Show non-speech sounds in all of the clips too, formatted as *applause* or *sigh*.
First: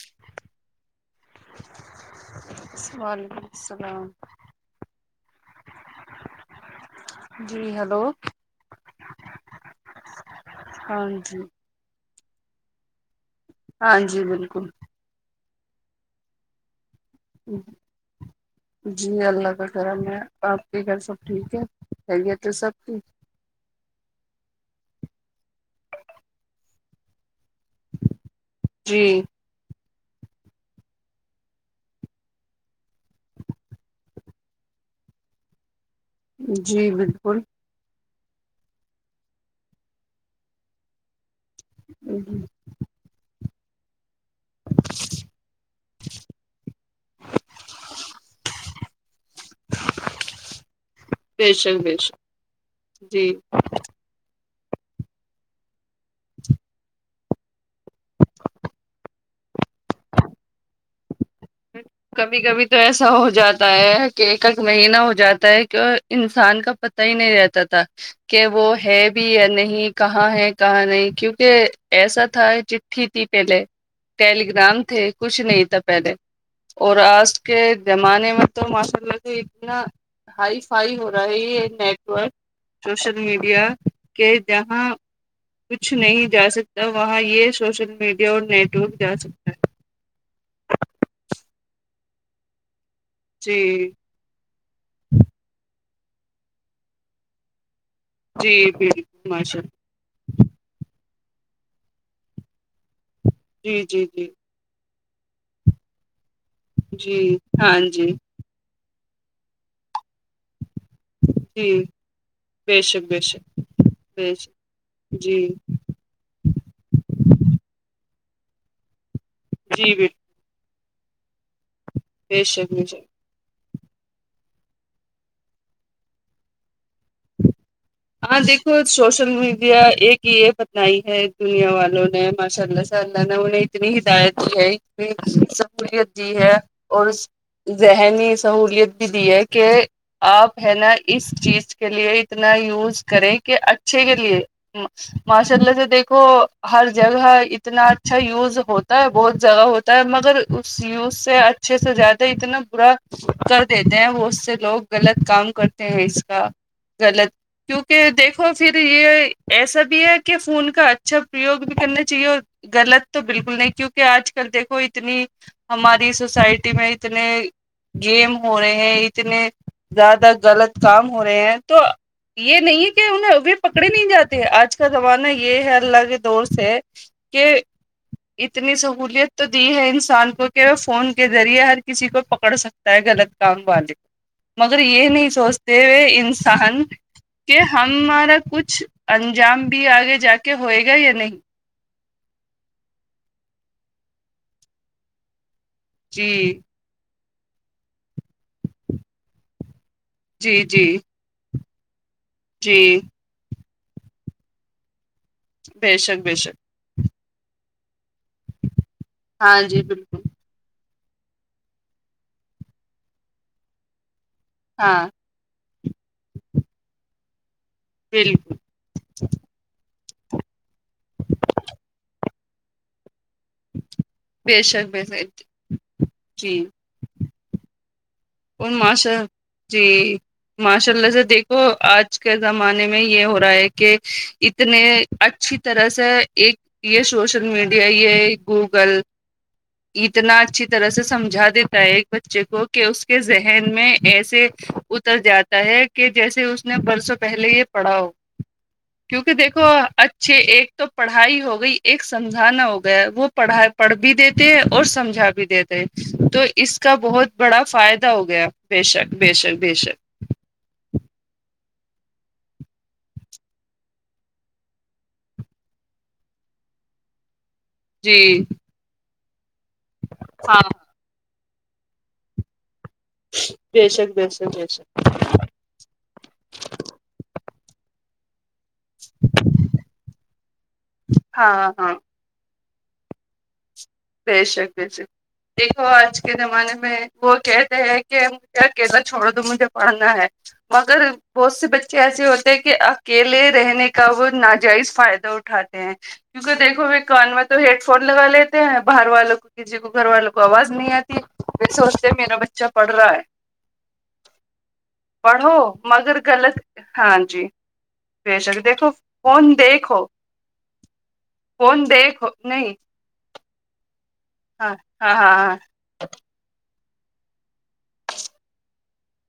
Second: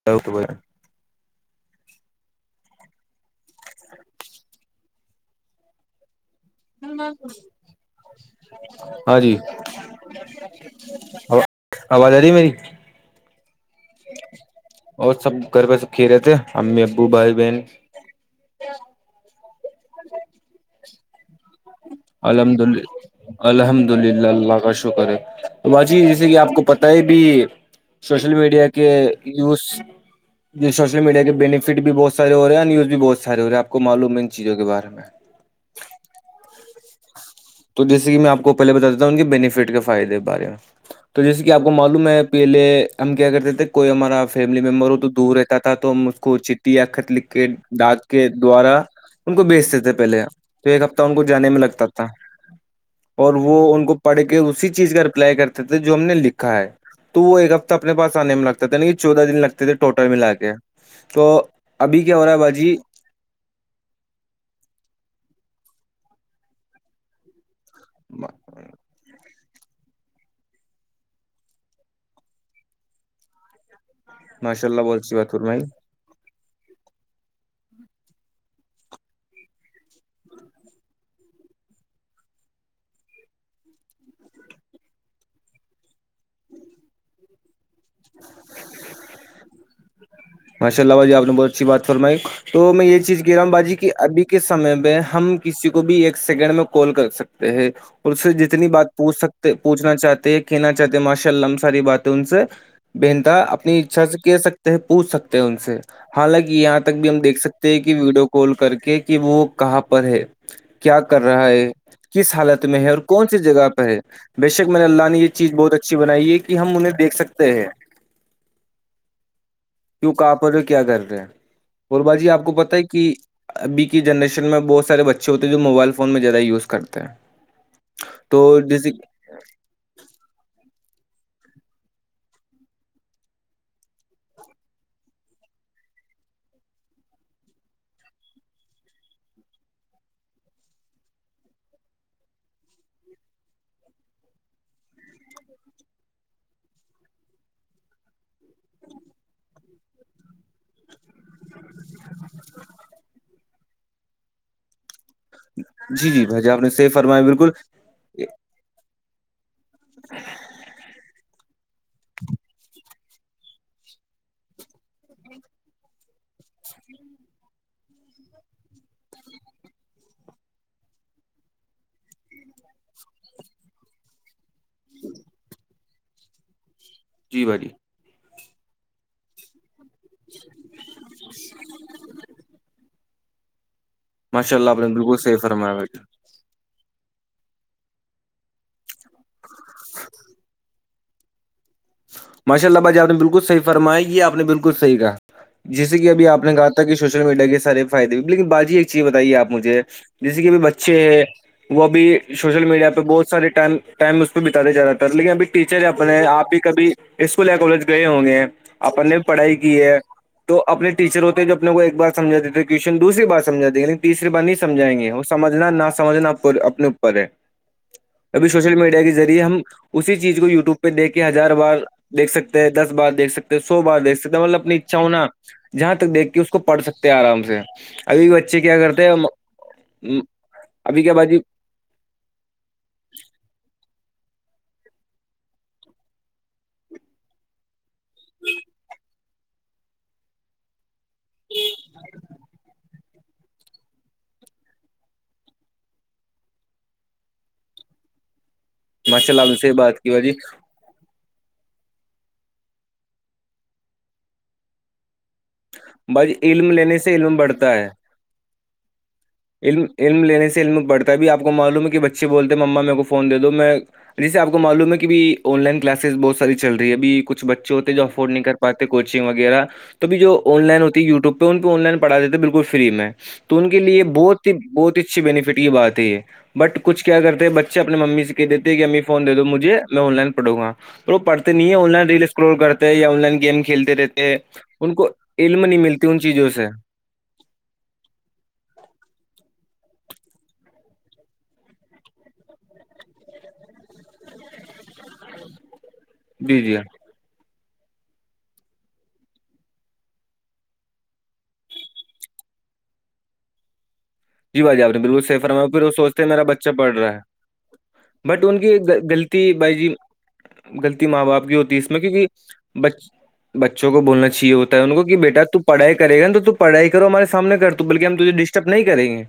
*inaudible* وعلیکم السلام جی ہلو ہاں جی ہاں جی آواز آ رہی میری ہاں جی بالکل اور سب گھر پہ سب خیریت ہے امی ابو بھائی بہن جی اللہ کا کرم ہے آپ کے گھر سب ٹھیک ہے خیریت ہے الحمد سب کی اللہ الحمد للہ اللہ کا شکر ہے تو باجی جیسے کہ آپ کو پتہ ہے ابھی سوشل میڈیا کے جی یوز یہ سوشل میڈیا کے بینیفٹ بھی بہت سارے ہو رہے اور نیوز بھی بہت سارے ہو رہے آپ کو معلوم ہے ان چیزوں کے بارے میں جی بالکل تو جیسے کہ میں آپ کو پہلے بت دیا ہوں ان کے بینیفٹ کے فائدے کے بارے میں تو جیسے کہ آپ کو معلوم ہے پہلے ہم کیا کرتے تھے کوئی ہمارا آپ فیملی ممبر ہو تو دور رہتا تھا تو ہم اس کو چٹی یا خت لکھ کے ڈاناک کے دوارا ان کو بیچتے تھے پہلے تو ایک ہفتہ ان کو جانے بے میں شک لگتا بے تھا شک جی اور وہ ان کو پڑھ کے اسی چیز کا رپلائی کرتے تھے جو ہم نے لکھا ہے تو وہ ایک ہفتہ اپنے پاس آنے میں لگتا تھا کہ چودہ دن لگتے تھے ٹوٹل ملا کے تو ابھی کیا ہو رہا ہے کبھی کبھی تو باجی ایسا ہو جاتا ہے کہ ایک ایک مہینہ ہو جاتا ہے کہ انسان کا پتہ ہی نہیں رہتا کہ وہ ہے بھی یا نہیں کہاں ہے کہاں نہیں کیونکہ ایسا تھا چٹھی تھی پہلے ماشاء اللہ ٹیلیگررام بہت تھے اچھی بات کچھ فرمائی نہیں تھا پہلے اور آج کے زمانے میں تو ماشاء اللہ تو اتنا ہائی فائی ہو رہا ہے یہ نیٹورک سوشل میڈیا کہ جہاں کچھ نہیں جا سکتا وہاں یہ سوشل میڈیا اور نیٹ ورک جا سکتا ہے ماشا اللہ باجی آپ نے بہت اچھی بات فرمائی تو میں یہ چیز کہہ رہا ہوں باجی جی اب کے سمے میں ہم کسی کو بھی ایک سیکنڈ میں کال کر سکتے ہیں اس سے جتنی جی بات پوچھ بالکل سکتے ماشاء اللہ پوچھنا چاہتے ہیں کہنا چاہتے ہیں ماشاء اللہ ہم ساری باتیں ان سے بہنتا اپنی جی اچھا جی سے جی کہہ سکتے ہیں پوچھ سکتے ہیں ان سے حالانکہ یہاں تک بھی ہم جی دیکھ سکتے ہاں ہیں کہ جی ویڈیو کال کر کے کہ وہ کہاں پر ہے کیا کر رہا ہے جی س حالت میں بے ہے اور شک بے کون سی شک جگہ پر ہے بے شک م اللہ یہ جی چیز بہت اچھی اچھی بنائیے کہ ہم انہیں دیک سکتے ہیں جی *inaudible* آپ کیا کر رہے ہیں اورور با جی بے آپ کو شک پت ہے بے شک کہ ابھی کی جنریشن میں بہت سارے بچے ہوتے ہیں جو موبائل فون میں زیادہ یوز کرتے ہیں تو ہاں دیکو جیسے میڈیا ایک یہ بتنائی ہے دنیا والوں نے ماشاء اللہ سے اللہ نے انہیں *inaudible* اتنی ہدایت دی ہے انی سہولیت دی ہے اور *inaudible* ذہنی سہولیت بھی دی ہے کہ آپ ہے نا اس چیز کے لیے اتنا یوز کریں کہ اچھے کے لیے ن *inaudible* ماشاء اللہ سے دیکھو ہر جگہ اتنا اچھا یوز ہوتا ہے بہت جگہ ہو مگر اس یوز سے اچھے سے زیادہ اتنا برا کر دیتے ہیں وہ اس سے لوگ غلط کام کرتے ہیں جی جی اس بھائی کا جی آپ نے صحیح فرمایا غلط بالکل کہ دیکھو پھر یہ ایسا بھی ہے کہ فون کا اچھا پرریوگ بھی کرنا چاہیے اور غلط تو بالکل نہیں کیونکہ آج کل دیکھو اتنی ہماری سوسائٹی میں اتنے گیم ہو رہے ہیں اتنے زیادہ غلط کام ہو رہے ہیں تو یہ نہیں کہ انہیں بھی پکڑے نہیں جاتے آج کا زمانہ یہ ہے اللہ کے دور سے جی کہ بھائی جی اتنی سہولیت تو دی ہے انسان کو کے فون کے ذریعے ہر کسی کو پکڑ سکتا ہے غلط کام والے ماشاء اللہ آپ مگر نے یہ بالکل نہیں صحیح فرمایا سوچتے بھائی ہوئے انسان کہ ہمارا کچھ انجام بھی آگے جا کے ہوئے گا یا نہیں ماشاء اللہ بھ جی آپ نے بالکل صحی فرمایا یہ آپ نے بالکل صحیح کہا جسے کہ ابھی جی آپ نے کہا تھا کہ سوشل میڈیا کے سارے فائدےئے لیکن باجی ایک چیز بتائیےپ مجھے جیسے کہ اب جی جی بچے ہیں وہ ا بھی سوشل جی میڈیا پہ بہت سارے ٹائم اس پہ بتاے جا رہا تھا لیکن ابھی ٹیچر بے اپنے شک بے آپ شک بھی کبھی اسکول یا کالج گئے ہوں گے ہیں اپن نے بھی پڑھائی ہاں کی جی ہے بالکل تو اپنے ٹیچر ہوتے ہیں جو اپنے کو ایک بارمجھاتے تھے وشن دوسری بار سمجات دی لیکن تیسری بار نہیں سمھائیں ہاں گے ہو سمجھنا نہ سمجھنا اپنے اوپر ہے جی *inaudible* ابھی سوشل میڈیا کے ریعے ہم اسی چیز کو و ٹیوب پ دے کے ہر ہار بار دیکھ سکتے ہیں دس بار دیکھ سکتے سو بار دیکھ سکتے ہیں بے مطلب اپنی شک اچھا بے ہونا شک جہاں تک دیکھ کے اس جی کو پڑھ سکتے ہیں آرام سے ابھی بچے کیا کرتے ماشاء ہیں جی ماشاء ابھی اللہ کیا سے باجی دیکھو آج آج کے زمانے میں یہ ہو رہا ہے کہ اتنے اچھی طرح سے ایک یہ سوشل میڈیا یہ گوگل اتنا اچھی طرح سے سمجھا دیتا ہے ایک بچے کو کہ اس کے ذہن میں ایسے اتر جاتا ہے کہ جیسے اس نے برسوں پہلے یہ پڑھاؤ کیونکہ ماشاء اللہ آپ دیکھو سے بات کی باجی اچھے ایک تو پڑھائی ہو گئی ایک سمجھانا ہو گیا وہ پڑھائی پڑھ بھی دیتے ہیں اور سمجھا بھی دیتےے باجی تو علم اس کا لینے سے بہت علم بڑا بڑھتا ہے فائدہ ہو گیا بے شک بے شک بے علم شک علم لینے سے علم پڑتا ہے بھی آپ کو معلوم ہے کہ بچے بولتے ہیں ما میرے کو فون دے دو میں جیسے آپ کو معلوم ہے کہ بھی آن لائن کلاسز بہت ساری چل رہی ابھی کچ بچے ہوتے جو جی افورڈ نہیں کر پاتے کوچنگ وغیرہ توھی جو ہاں آن لائن ہوتا و ٹیوب پہ ان کوہ آن لائن پڑا دیتےے بالکل فری میں تو ان کے بے لیے بہت شک بے ہی شک بے شک بہت اچھی بیننیفٹ کی بات ہے بٹ کچھ کیا کرتے ہیں بچے اپنی ممی سے کے دیتے ہیں امی فون د دو مجھے میں آن لائن پڑوں گا وہ پڑتے نہیں ہاں ہے آن ہاں لائن ریس اسکرول کرتے یا آن لائن گیم کھیلتے رہتے ہیں بے شک بے ان شک کو علم نہیں دیکھو ملتی ان آج کے چیزوں سے زمانے میں وہ کہتے ہیں کہ مجھے اکیلا چھوڑ دو مجھے پڑھنا ہے مگر بہت سے بچے ایسے ہوتے ہیں کہ اکیلے رہنے کا وہ ناجائز فائدہ ہو اٹھاتے ہیں کیونکہ جی جی دھو ب کان میں تو ہیڈ فون لگا لیے ہیں باہر والوں کو کسی کو گھر والوں کو آواز نہیں آتی پ سوچتے میرا بچہ پڑھ رہا ہے *unintelligible* جی بھائی جی آپ نے بالکل پڑھو سیفرما پھر وہ مگر سوچتے ہیں میرا غلط بچہ پڑھ رہا ہاں ہے جی بے بٹ ان شک کی دیکھو غلطی فون بائی جی دیکھو غلطی ماں باپ کی ہوتی فون اس میں کیونکہ دیکھو نہیں بچ بچوں کو بولنا ہاں چاہیےتا ہے ان کو ہاں کہ ہاں بیٹا ہاں تو پڑھائی کر گا تو پڑھائی کرو ہمارے سامنے کر تو بلکہ ہم تجھے ڈسٹرب نہیں کریں گے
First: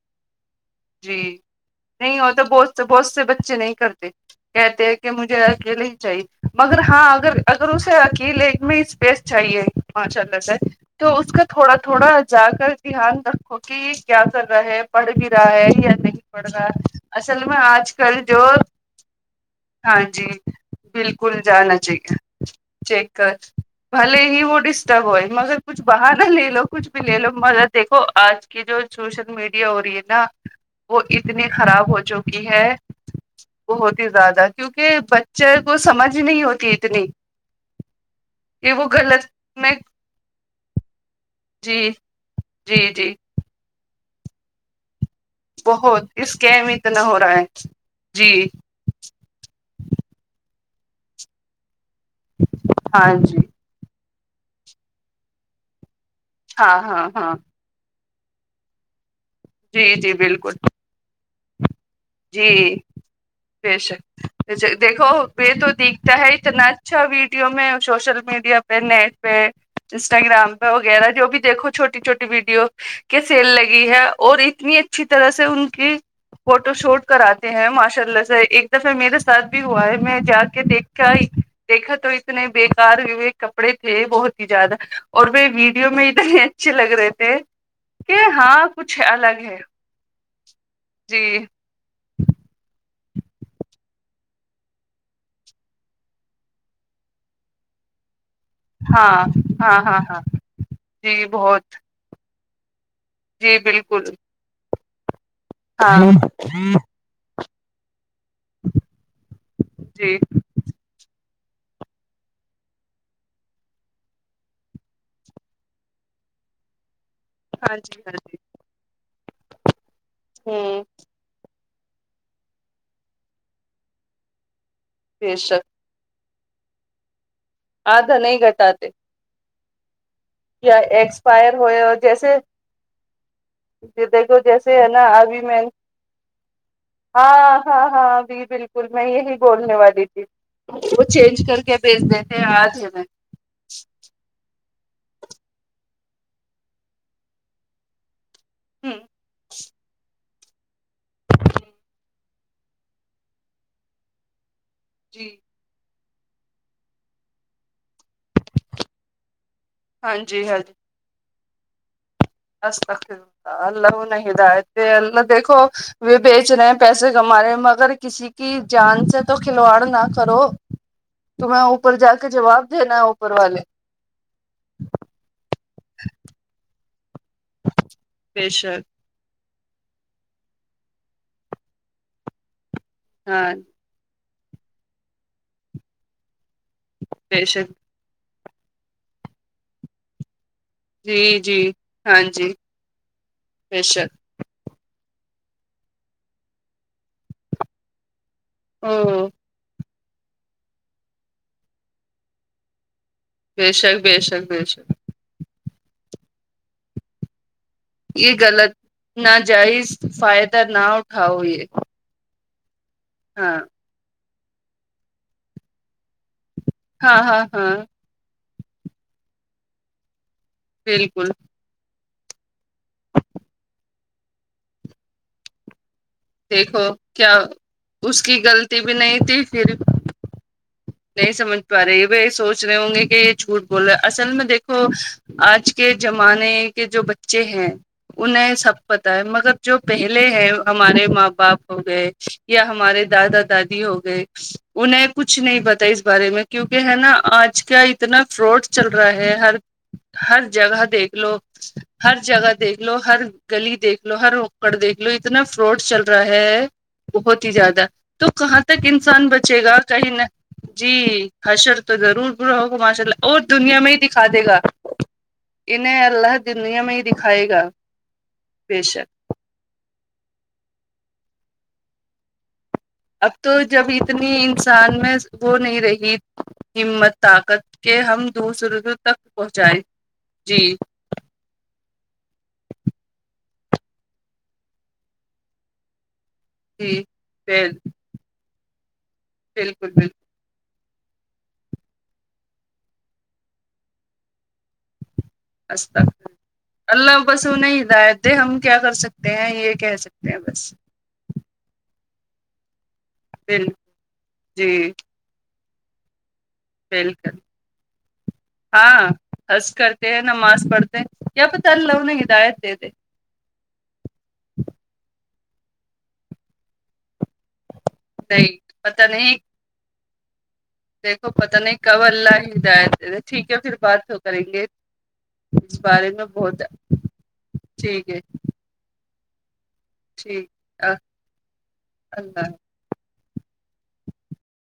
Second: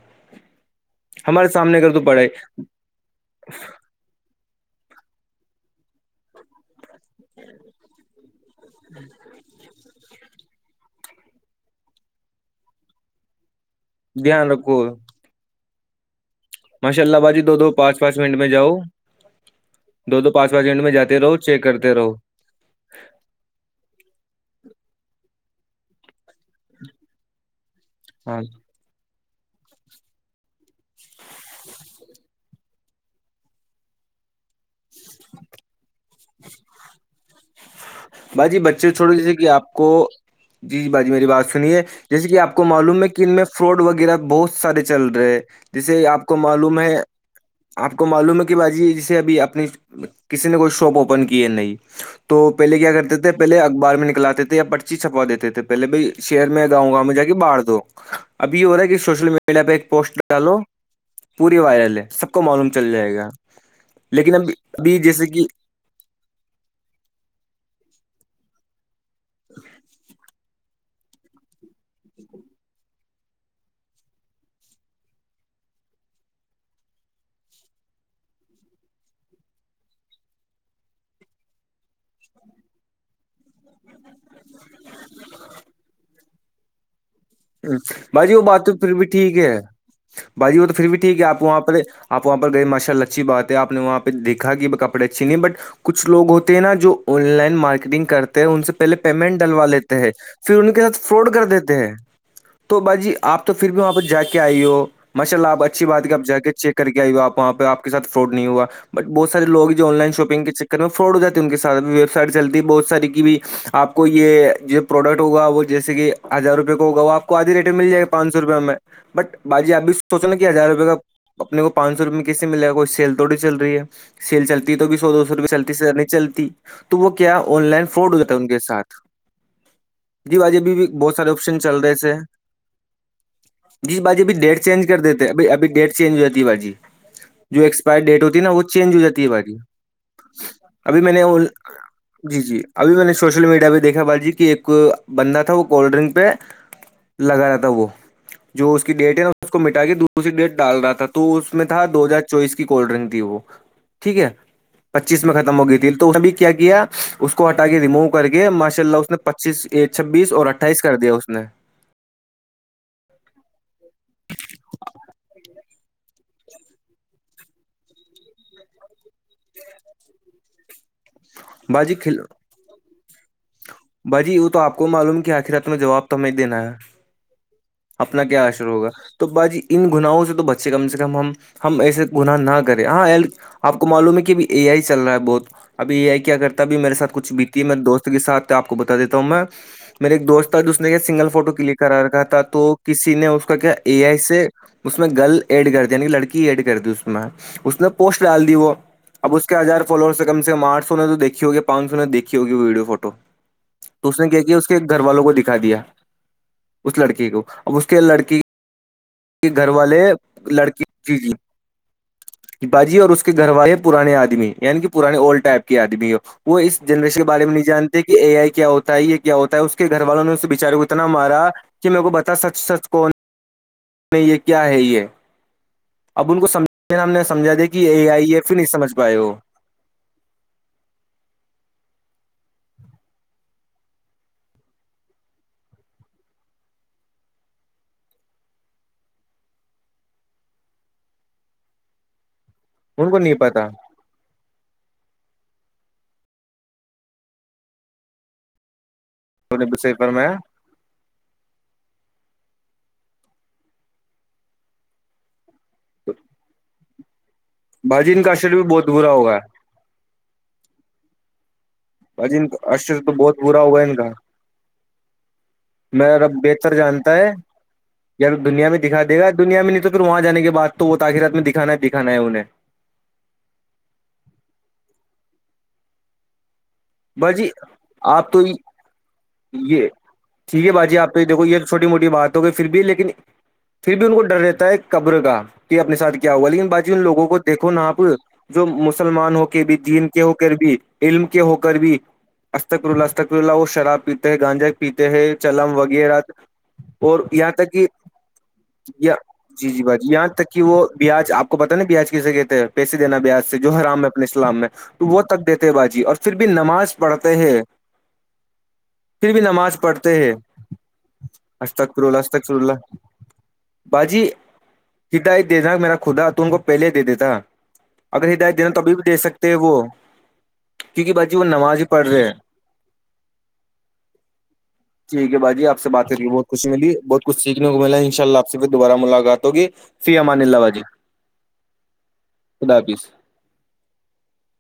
جی ہمارے سامنے کر نہیں پڑھائی وہ تو بہت تو بہت سے بچے نہیں کرتے کہتے کہ مجھے اکیلے ہی چاہیے مگر ہاں اگر اگر اسے اکیلے میں اسپیس چاہیے ماشا اللہ سے تو اس کا تھوڑا تھوڑا جا کر دھیان رکھ ک کیا کر دھیان رہا ہے رکھو پڑھ بھی رہا ہے یا نہیں پڑ رہا ماشاء اللہ باجی اصل دو میں دو آج پانچ پانچ کل منٹ جو میں جاؤ ہاں دو جی دو پانچ پانچ منٹ میں جاتے رہو بالکل چیک جانا کرتے رہو چاہیے چیک کر بھل ہی وہ ڈسٹرب ہوئے مگر کچھ باہر نہ لے لو کچھ بھی لے لو مرد دیکھو ہاں آج کی جو سوشل میڈیا ہو رہی ہے ن وہ اتنی خراب ہو چکی ہے بہت ہی زیادہ کیونکہ بچے کو سمجھ نہیں ہوتی اتنی باجی کہ وہ بچے چھڑے غلط جیسے کہ آ میں کو جی جی باجی میری بات س نیے جی جیسے کہ آپ کو جی معلوم ہے جی کہ ان میں فراڈ وغیرہ بہت سارے چل رہے ہیں بہت جیسے آپ کو اسکیم معلوم ہے اتنا ہو رہا ہے آپ کو جی معلوم ہے کہ باجی جیسے ابھی اپنی کسی نے کوئی شاپ اوپن کی ہے نہیں تو پہلے کیا ہاں کرتے تھے جی پہلے اخبار میں نکلاتے تھے یا پرچی چھپا دیتے تھے پہل بھائی شہر میں ہاں گاؤ گاؤں ہاں میں جا کے ہاں باہر دو اب یہ ہو رہا ہے کہ سوشل میڈیا پیلا پہ ایک جی جی پوسٹر ڈالو بالکل پوری وائرل ہے سب کو جی معلوم چل جائے گا بے شک لیکن اب ابھی دیکھو جیسے کہ یہ تو د ہے اتنا اچھا ویڈیو میں سوشل میڈیا پہ نیٹ پہ انسٹاگرام وغیرہ جو بھی دیکو چھوٹی چھوٹی ویڈیو کے سیل لگی ہے اور اتنی اچھی طرح سے ان کی فوٹو شوٹ کراتے ہیں ماشاء اللہ سے ایک دفعہ میرے ساتھ بھی ہوا ہے میں جا کے دیکھ کے دیکھا تو اتنے بےیکار ہوئے کپڑے تھے بہت ہی زیادہ اور وہ ویڈیو میں اتنے چ لگ رہے تھ باجی وہ بات تو پھر بھی ٹھیک ہے باجی وہ تو پھر بھی ٹھیک ہے جی آپ وہاں پہ آپ وہاں پر گئے ماشاء اللہ اچھی بات ہے آپ نے وہاں پہ دیکھا کہ وہ کپڑے اچھے نہیں بٹ کچھ لوگ ہوتے ہیں نا جو آن لائن مارکیٹنگ کرتے ان سے پہلے ہاں پیمنٹ ڈلوا ہاں ہاں لیتے ہیں ہاں پھر ان کے ساتھ جی فراڈ کر بہت دیتے ہیں تو باجی آپ تو جی پھر بھی وہاں پہ بالکل جا کے آئی ہو ماشاء اللہ آپ اچھی بات ہاں کہ آپ جا کے چیک کر کے آئی آپ وہاںہ آپ سات فراڈ نہیں ہوا بہت سار لوگ جو آن لائن جی شاپنگ کے فراڈ ہو جاتی ان کے ساتھ ویب سائٹ چلتی ہے بہت ساری کی بھی آپ کو یہ پروڈکٹ ہوگ وہ جیسے کہ ہزار روپئے کو ہوگا وہ آپ آدھی ریٹ میں ہاں مل جی جائے گ ہاں پانچ جی سو روپئے میں بٹ باجی اب بھی سوچو نا کہ ہزار ہوں روپئے کا اپنے کو پانچ سو روپئے میں کس سے ملے ہے کوئی سیل توڑی چل رہی ہے سل چلتی سو دو سو بے روپئے شک چلتی س نہیں چلتی تو وہ کیا آن لائن فاڈ آدھا ہو جتا تھا نہیں ان کے ساتھ جی باجی ابھی کیا بھی بہت سارے ایکسپائر آپشن چل ہوئے رہے اور تھے جیسے جی باجی دیکھو ڈیٹ چینج جیسے ہے کر نا دیتے ابھی میں ابھی ڈیٹ چینج ہو جاتی ہے باجی ہاں جو ہاں ایکسپائر ہاں ڈیٹ ہوتی جی ہے نا وہ بالکل چینج ہو میں جاتی ہے یہی باجی بولنے والی تھی ابھی وہ میں نے چینج اول- کر بھیج دے تھے جی جی آج ابھی میں نے سوشل میڈیا پہ دیکھا باجی کی ایک بندہ تھا وہ کولڈ ڈرنک پہ لگا رہا تھا وہ جو اس کی ہوں ڈیٹ ہے نا اس کو مٹا کے دوس اسی ڈیٹ ڈال رہا تھا تو اس میں تھا دو ہزار چوبیس کی کولڈ ڈرنک تھی وہ ٹھیک ہے پچیس جی میں ختم ہو گئی تھی تو اس نےت بھی کیا اس کو ہٹا کے ریموو کر کے ماشاء اللہ اس نے پچیس ہاں چھبیس اور جی ہاں جی اٹھائیس کر دی اس نے اللہ انھیی ہدیت دے اللہ دیکھو و بیچ رہے ہیں پیسے کما رہے مگر کسی کی جان سے تو کھلواڑ نہ کرو تمہیں باجی اوپر جا کھل کے جواب دینا ہے اوپر والے باجی وہ تو آپ کو معلوم کہ آخرات می تم جواب تمیں دینا ہے اپنا کیا بے حشر ہوگا شک تو باجی ان گناہوں سے تو بچے کم سے کم ہم ایسے گنااہ نہ کریں ہاں ایل آپ کو معلوم ہے کہ اے آئی چل رہا ہے بہت ابھیت اے آئی کیا کرتا اھی میرے ساتھچھ بے بھیتی شک ہےیرے دوست کے سھ آپ کو بتا دیتا ہوں میں میرے ایک دوست اس نے کیا جی سنگل فوٹو جی کلک کرا ہاں رکھا تھا جی تو کسی نے اس کا کیا بے اے آئی شک سے اس میں گرل ایڈ کر دی یعنی لڑکی ایڈ کرتی اس میں اس نے پوسٹ ڈال دی وہ او اب اس کے آزار فالورس سے کم کم آٹ سو نے تو دھی گی پانچ سو نے دیکھی ہوگی ویڈیو فوٹو بے شک تو بے اس نے کیا شک کہ بے اس کے شک گھر والوں کو دکھا دیا اس لڑکی کو اب اس کے یہ لڑکی غلط کے گھر ناجائز والے فائدہ نہ لڑکی جی اٹھاؤ جی یہ باجی اور اس کے گھر ہاں والے پرانے آدمی یعنی کہ پرانے اولڈ ٹائپ کے آدمی ہے وہ اس ہاں جنریشن کے ہاں بارے میں نہیں ہاں جانتے کہ اے آئی کیا ہوتا ہے یہ کیا ہوتا ہے اس کے گھر والوں نے اس تب تب بچارے کو اتنا بالکل مارا کہ میرے کو بتا سچ سچ کون نہیں یہ کیا ہے یہ اب ان کو دیکھو سمج ہم نے کیا سمجھا دیا کہ اے اس آئی کی ایف نہیں غلطی بھی سمجھ پائے وہ *unintelligible* نہیں سمجھ پا رہی سوچ رہے ہوں گے کہ یہ جھوٹ بولے اصل میں دیکھو آج کے زمانے کے جو بچے ہیں انہیں سب پتا ہے مگر جو پہلے ہیں ہمارے ماں باپ ہو گئے یا ہمارے ان کو نہیں دادا پتا دادی ہو گئے انہیں کچھ نہیں بتا اس بارے میں کیونکہ ہے نا آج کیا اتنا فراڈ چل رہا ہے صحیح فرمایا ہر جگہ دیکھ لو ہر جگہ دیکھ لو ہر گلی دیکھ لو ہر اوکڑ دیکھ لو اتنا فراڈ چل رہا ہے بہت ہی زیادہ بھاجی ان تو کا اشر کہاں بھی تک بہت برا انسان ہوگا بچے گا کہیں نہ جی حشر تو ضرور بھاجی ان برا کا ہوگا اشر ماشاء تو اللہ اور بہت برا دنیا ہوگا میں ہی دکھا دے گا انہیں میں اب اللہ بہتر دنیا میں ہی جانتا ہے دکھائے گا یار دنیا میں بے دکھا شک دے گا دنیا میں نہیں تو پھر وہاں جانے کے بعد تو وہ تخیرات میں دکھانا دکھانا ہے انہیں اب تو جب اتنی انسان میں وہ نہیں رہی ہمت باجی طاقت کے ہم آپ تو دوسرز تک پہنچاے یہ جی ٹھیک ہے باجی آپ تو دیکو یہ چوٹی موٹی باتوں پر پھر بھی لیکن پھر بھی ان کو ڈر رہتا ہے قبر کا کہ اپنے ساتھ کیا ہوا لیکن باجی ان جی لوگوں کو دیکھو بل نا آپ جو مسلمان ہو کے بھی بالکل دین بالکل کے ہو کر بھی علم کے ہو کے کر بھی اسستتکرولا اتک رولا اور شراب پیتے ہیں گانجے کے پیتے ہیں چلم وغیرہ استغفر اور اللہ بس یہاں تک انہیں کہ ہدایت دے ہم کیا کر سکتے ہیں جی یہ جی کہہ باجی یہاں سکتے ہیں تک کہ بس وہ بیاج آپ کو پتاہ نا بیاج کیسے کہتے ہیں پیسے دینا بیاج سے بال جو حرام ہے اپنے اسلام میں جی تو وہ تک دیتے باازی اور پھر بھی نماز پڑھتے بالکل ہیں ہاں پھر بھی حج نماز پڑھتے کرتے ہیں نماز پڑھتے ہیں یا پتہ اجتک فر اللہ انہیں اجتک پر ہدایت دے اللہ دے باجی ہدایت دین میرا خدا ت ان کو پہلے دے دیتا اگر ہدایت نہیں دینا تو تبھی پتہ بھی دے نہیں سکتے ہیں وہ کیونکہ دیکھو باجی وہ پت نہیں نماز ہی کب پڑھ رہے ہیں اللہ ہدایت ٹھیک ہے پھر بات تو کریں گے ٹھیک ہے باجی اس آپ بات بارے کر میں کے بہ بہت خوشی ملی بہت کچھ سیکھنے کو ملا ٹھیک ہے انشا اللہ ص پھر دوبارہ ملاقات ہوگی فی امان ٹھیک اللہ باجی اللہ خدا حافظ